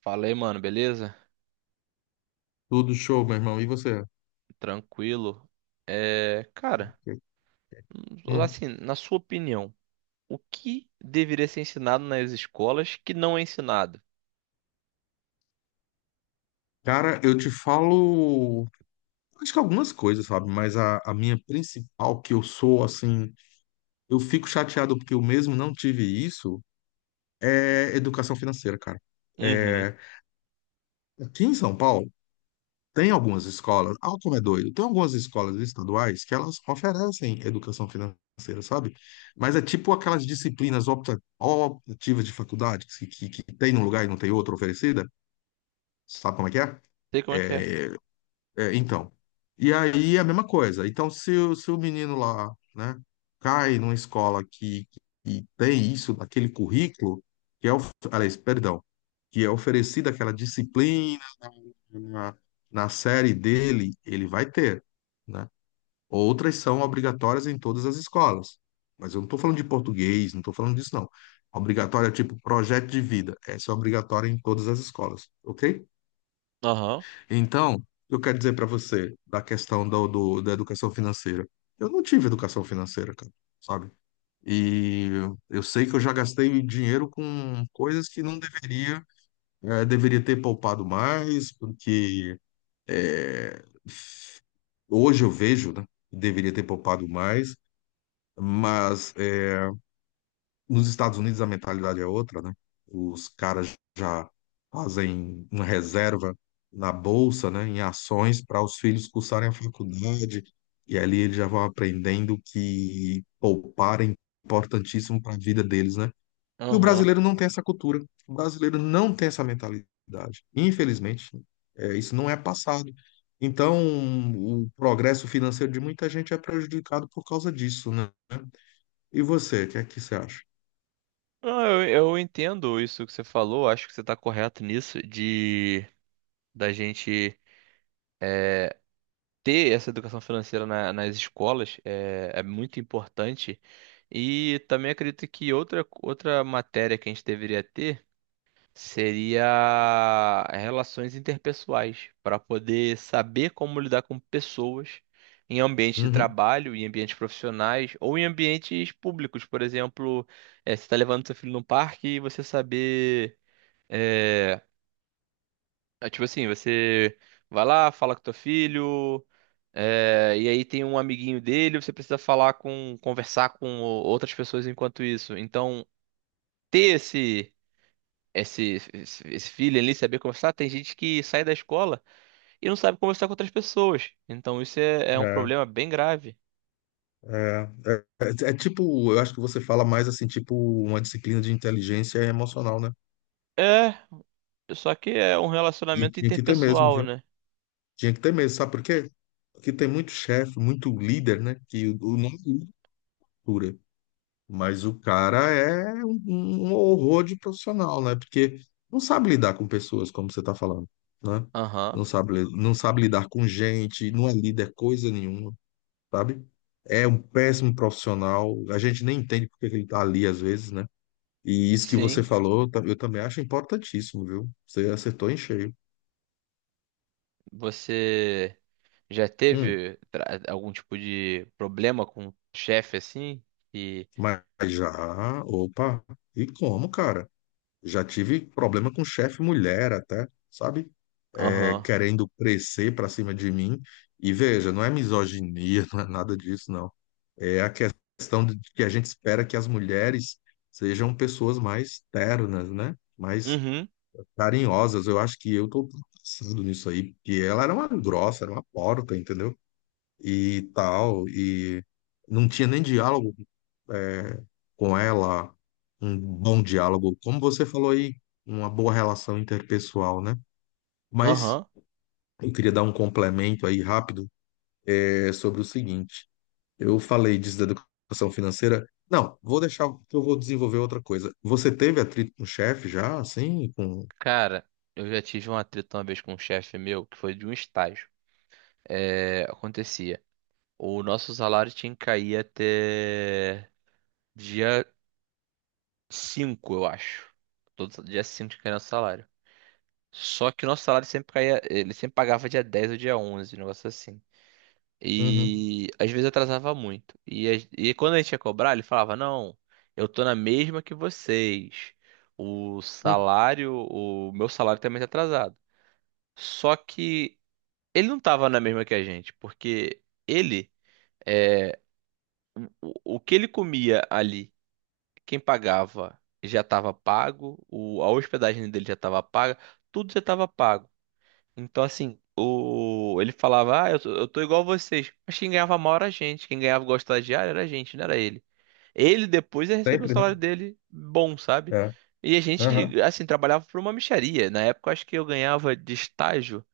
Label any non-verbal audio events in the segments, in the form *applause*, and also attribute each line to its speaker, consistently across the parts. Speaker 1: Falei, mano, beleza?
Speaker 2: Tudo show, meu irmão. E você?
Speaker 1: Tranquilo. É, cara,
Speaker 2: Hum.
Speaker 1: assim, na sua opinião, o que deveria ser ensinado nas escolas que não é ensinado?
Speaker 2: Cara, eu te falo, acho que algumas coisas, sabe? Mas a minha principal, que eu sou, assim, eu fico chateado porque eu mesmo não tive isso, é educação financeira, cara.
Speaker 1: Uhum.
Speaker 2: É, aqui em São Paulo, tem algumas escolas, ah, como é doido, tem algumas escolas estaduais que elas oferecem educação financeira, sabe? Mas é tipo aquelas disciplinas optativas de faculdade que tem num lugar e não tem outro oferecida, sabe como é que é?
Speaker 1: Sei como é que é.
Speaker 2: É, é, então. E aí é a mesma coisa. Então, se o menino lá, né, cai numa escola que tem isso, naquele currículo, que é, of- aliás, perdão, que é oferecida aquela disciplina na, na série dele, ele vai ter, né? Outras são obrigatórias em todas as escolas. Mas eu não estou falando de português, não estou falando disso, não. Obrigatória, tipo, projeto de vida. Essa é obrigatória em todas as escolas, ok?
Speaker 1: Aham.
Speaker 2: Então, o que eu quero dizer para você da questão da educação financeira? Eu não tive educação financeira, cara, sabe? E eu sei que eu já gastei dinheiro com coisas que não deveria, deveria ter poupado mais, porque eh, hoje eu vejo, né? Deveria ter poupado mais, mas nos Estados Unidos a mentalidade é outra, né? Os caras já fazem uma reserva na bolsa, né, em ações para os filhos cursarem a faculdade, e ali eles já vão aprendendo que poupar é importantíssimo para a vida deles, né? E o
Speaker 1: Aham.
Speaker 2: brasileiro não tem essa cultura, o brasileiro não tem essa mentalidade. Infelizmente, é, isso não é passado. Então, o progresso financeiro de muita gente é prejudicado por causa disso, né? E você, o que é que você acha?
Speaker 1: Ah, eu entendo isso que você falou, acho que você está correto nisso, de da gente ter essa educação financeira nas escolas é muito importante. E também acredito que outra matéria que a gente deveria ter, seria relações interpessoais, para poder saber como lidar com pessoas em ambientes de
Speaker 2: Uhum.
Speaker 1: trabalho, em ambientes profissionais ou em ambientes públicos, por exemplo, você está levando seu filho no parque e você saber, eh, é tipo assim, você vai lá, fala com teu filho, e aí tem um amiguinho dele, você precisa falar conversar com outras pessoas enquanto isso. Então, ter esse feeling ali, saber conversar. Tem gente que sai da escola e não sabe conversar com outras pessoas. Então isso é um problema bem grave.
Speaker 2: É, é, é tipo, eu acho que você fala mais assim, tipo, uma disciplina de inteligência emocional, né?
Speaker 1: É, só que é um
Speaker 2: E
Speaker 1: relacionamento
Speaker 2: tinha que ter mesmo,
Speaker 1: interpessoal,
Speaker 2: viu?
Speaker 1: né?
Speaker 2: Tinha que ter mesmo, sabe por quê? Porque tem muito chefe, muito líder, né? Que o nome é cultura, mas o cara é um horror de profissional, né? Porque não sabe lidar com pessoas, como você tá falando, né?
Speaker 1: Aham,
Speaker 2: Não sabe lidar com gente, não é líder coisa nenhuma, sabe? É um péssimo profissional, a gente nem entende porque ele tá ali às vezes, né? E isso que você
Speaker 1: sim.
Speaker 2: falou, eu também acho importantíssimo, viu? Você acertou em cheio.
Speaker 1: Você já
Speaker 2: Hum,
Speaker 1: teve algum tipo de problema com o chefe assim? E.
Speaker 2: mas já, opa, e como, cara? Já tive problema com chefe mulher até, sabe? É,
Speaker 1: Aham,
Speaker 2: querendo crescer pra cima de mim. E veja, não é misoginia, *laughs* não é nada disso, não. É a questão de que a gente espera que as mulheres sejam pessoas mais ternas, né? Mais
Speaker 1: uhum,
Speaker 2: carinhosas. Eu acho que eu tô passando nisso aí, porque ela era uma grossa, era uma porta, entendeu? E tal, e não tinha nem diálogo é, com ela, um bom diálogo, como você falou aí, uma boa relação interpessoal, né? Mas
Speaker 1: aham.
Speaker 2: eu queria dar um complemento aí rápido é, sobre o seguinte: eu falei disso da educação financeira. Não, vou deixar que eu vou desenvolver outra coisa. Você teve atrito com o chefe já, assim, com...
Speaker 1: Cara, eu já tive uma treta uma vez com um chefe meu que foi de um estágio. É, acontecia. O nosso salário tinha que cair até dia 5 eu acho. Todo dia 5 tinha que cair nosso salário. Só que o nosso salário sempre caía, ele sempre pagava dia 10 ou dia 11 um negócio assim.
Speaker 2: Uhum.
Speaker 1: E às vezes atrasava muito. E quando a gente ia cobrar, ele falava: Não, eu tô na mesma que vocês. O
Speaker 2: Hum,
Speaker 1: salário, o meu salário também tá atrasado. Só que ele não tava na mesma que a gente, porque ele, é, o que ele comia ali, quem pagava já estava pago, a hospedagem dele já estava paga, tudo já estava pago. Então, assim, ele falava, ah, eu tô igual a vocês. Mas quem ganhava mal era a gente, quem ganhava igual estagiário era a gente, não era ele. Ele depois ia receber o
Speaker 2: sempre, né?
Speaker 1: salário dele bom, sabe?
Speaker 2: É.
Speaker 1: E a
Speaker 2: Aham.
Speaker 1: gente, assim, trabalhava por uma mixaria. Na época, eu acho que eu ganhava de estágio,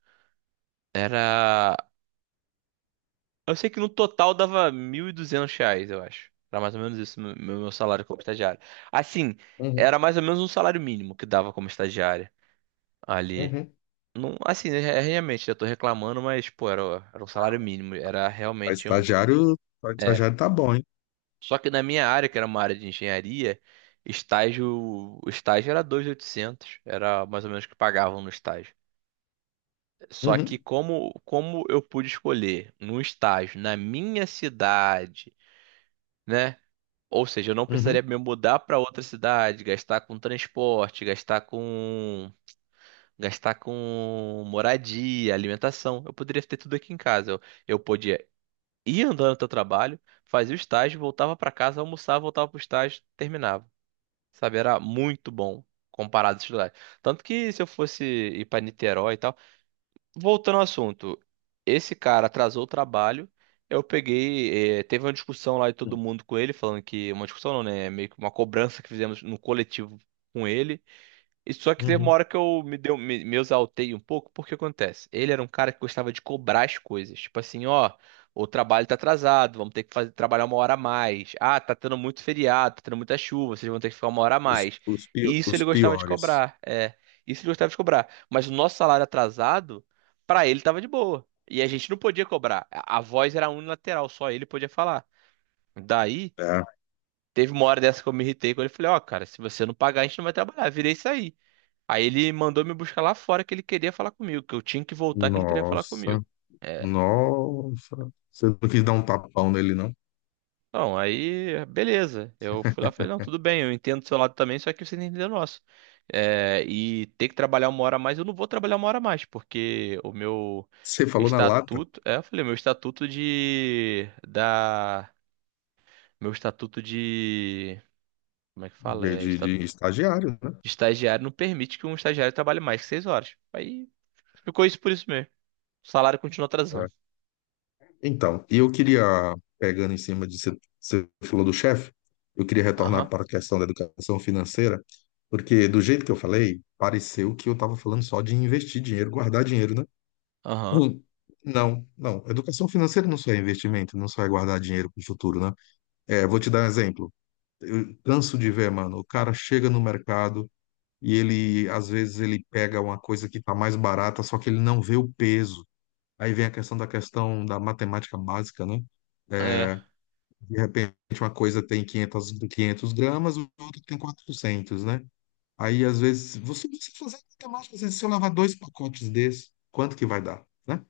Speaker 1: era. Eu sei que no total dava R$ 1.200, eu acho. Era mais ou menos isso, meu salário como estagiário. Assim,
Speaker 2: Uhum.
Speaker 1: era mais ou menos um salário mínimo que dava como estagiário ali.
Speaker 2: Uhum.
Speaker 1: Não, assim, né, é, realmente, eu tô reclamando, mas, pô, era um salário mínimo. Era
Speaker 2: Para
Speaker 1: realmente um.
Speaker 2: estagiário, pra
Speaker 1: É.
Speaker 2: estagiário tá bom, hein?
Speaker 1: Só que na minha área, que era uma área de engenharia, o estágio era 2.800. Era mais ou menos o que pagavam no estágio. Só que
Speaker 2: Uhum.
Speaker 1: como eu pude escolher num estágio na minha cidade. Né? Ou seja, eu não precisaria
Speaker 2: Uhum.
Speaker 1: me mudar para outra cidade, gastar com transporte, gastar com moradia, alimentação. Eu poderia ter tudo aqui em casa. Eu podia ir andando até o trabalho, fazia o estágio, voltava para casa, almoçava, voltava para o estágio, terminava. Sabe, era muito bom comparado a estudar. Tanto que se eu fosse ir para Niterói e tal, voltando ao assunto, esse cara atrasou o trabalho. Eu peguei, teve uma discussão lá de todo mundo com ele, falando que uma discussão não, né? Meio que uma cobrança que fizemos no coletivo com ele. E só que teve uma
Speaker 2: Uhum.
Speaker 1: hora que eu me exaltei um pouco, porque acontece. Ele era um cara que gostava de cobrar as coisas. Tipo assim, ó, o trabalho tá atrasado, vamos ter que fazer, trabalhar uma hora a mais. Ah, tá tendo muito feriado, tá tendo muita chuva, vocês vão ter que ficar uma hora a mais. E isso
Speaker 2: Os
Speaker 1: ele gostava de
Speaker 2: piores,
Speaker 1: cobrar, é. Isso ele gostava de cobrar. Mas o nosso salário atrasado, pra ele tava de boa. E a gente não podia cobrar. A voz era unilateral, só ele podia falar. Daí,
Speaker 2: tá?
Speaker 1: teve uma hora dessa que eu me irritei com ele. Falei, ó, cara, se você não pagar, a gente não vai trabalhar. Virei isso aí. Aí ele mandou me buscar lá fora que ele queria falar comigo, que eu tinha que voltar que ele queria falar
Speaker 2: Nossa,
Speaker 1: comigo. É.
Speaker 2: nossa. Você não quis dar um tapão nele, não?
Speaker 1: Não, aí, beleza. Eu fui lá e falei, não, tudo bem, eu entendo do seu lado também, só que você não entendeu o nosso. É, e ter que trabalhar uma hora a mais, eu não vou trabalhar uma hora a mais, porque o meu
Speaker 2: Você falou na lata
Speaker 1: estatuto, é, eu falei, meu estatuto de, da, meu estatuto de, como é que fala? É,
Speaker 2: de
Speaker 1: estatuto
Speaker 2: estagiário, né?
Speaker 1: de estagiário não permite que um estagiário trabalhe mais que 6 horas. Aí ficou isso por isso mesmo. O salário continua
Speaker 2: É.
Speaker 1: atrasando.
Speaker 2: Então, e eu queria, pegando em cima de você, você falou do chefe, eu queria
Speaker 1: Aham.
Speaker 2: retornar para a questão da educação financeira, porque do jeito que eu falei, pareceu que eu estava falando só de investir dinheiro, guardar dinheiro, né?
Speaker 1: Aham.
Speaker 2: Hum. Não, não. Educação financeira não só é investimento, não só é guardar dinheiro para o futuro, né? É, vou te dar um exemplo. Eu canso de ver, mano. O cara chega no mercado e ele, às vezes, ele pega uma coisa que tá mais barata, só que ele não vê o peso. Aí vem a questão da matemática básica, né?
Speaker 1: É,
Speaker 2: É, de repente, uma coisa tem 500, 500 gramas, o outro tem 400, né? Aí, às vezes, você precisa fazer a matemática, assim, se eu lavar dois pacotes desses, quanto que vai dar, né?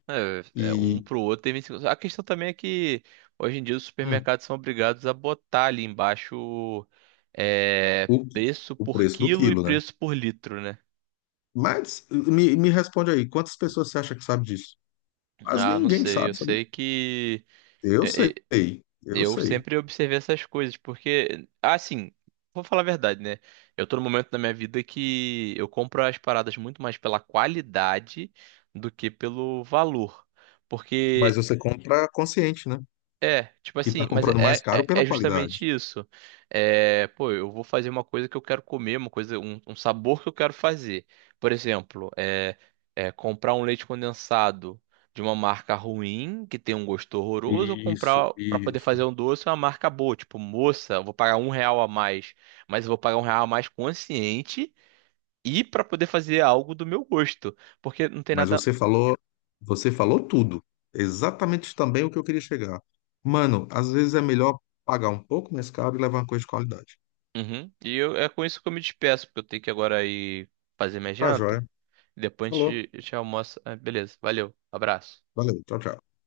Speaker 1: um
Speaker 2: E
Speaker 1: pro outro tem 25. A questão também é que hoje em dia os
Speaker 2: hum,
Speaker 1: supermercados são obrigados a botar ali embaixo é,
Speaker 2: o,
Speaker 1: preço
Speaker 2: o
Speaker 1: por
Speaker 2: preço do
Speaker 1: quilo e
Speaker 2: quilo, né?
Speaker 1: preço por litro, né?
Speaker 2: Mas me responde aí, quantas pessoas você acha que sabe disso? Quase
Speaker 1: Ah, não
Speaker 2: ninguém
Speaker 1: sei.
Speaker 2: sabe,
Speaker 1: Eu sei que
Speaker 2: eu sei,
Speaker 1: e-
Speaker 2: eu
Speaker 1: eu
Speaker 2: sei.
Speaker 1: sempre observei essas coisas, porque, assim, vou falar a verdade, né? Eu tô no momento da minha vida que eu compro as paradas muito mais pela qualidade do que pelo valor.
Speaker 2: Mas
Speaker 1: Porque
Speaker 2: você compra consciente, né?
Speaker 1: é, tipo
Speaker 2: Que está
Speaker 1: assim, mas
Speaker 2: comprando mais
Speaker 1: é,
Speaker 2: caro
Speaker 1: é,
Speaker 2: pela
Speaker 1: é
Speaker 2: qualidade.
Speaker 1: justamente isso. É, pô, eu vou fazer uma coisa que eu quero comer, uma coisa, um sabor que eu quero fazer. Por exemplo, é comprar um leite condensado de uma marca ruim, que tem um gosto horroroso, ou
Speaker 2: Isso,
Speaker 1: comprar pra poder fazer
Speaker 2: isso.
Speaker 1: um doce uma marca boa, tipo, moça, eu vou pagar um real a mais, mas eu vou pagar um real a mais consciente e pra poder fazer algo do meu gosto, porque não tem
Speaker 2: Mas
Speaker 1: nada.
Speaker 2: você falou tudo. Exatamente também o que eu queria chegar. Mano, às vezes é melhor pagar um pouco mais caro e levar uma coisa de qualidade.
Speaker 1: Uhum. E eu, é com isso que eu me despeço, porque eu tenho que agora ir fazer minha
Speaker 2: Tá, joia?
Speaker 1: janta. Depois a
Speaker 2: Falou.
Speaker 1: gente, a gente almoça. Ah, beleza, valeu, abraço.
Speaker 2: Valeu. Tchau, tchau.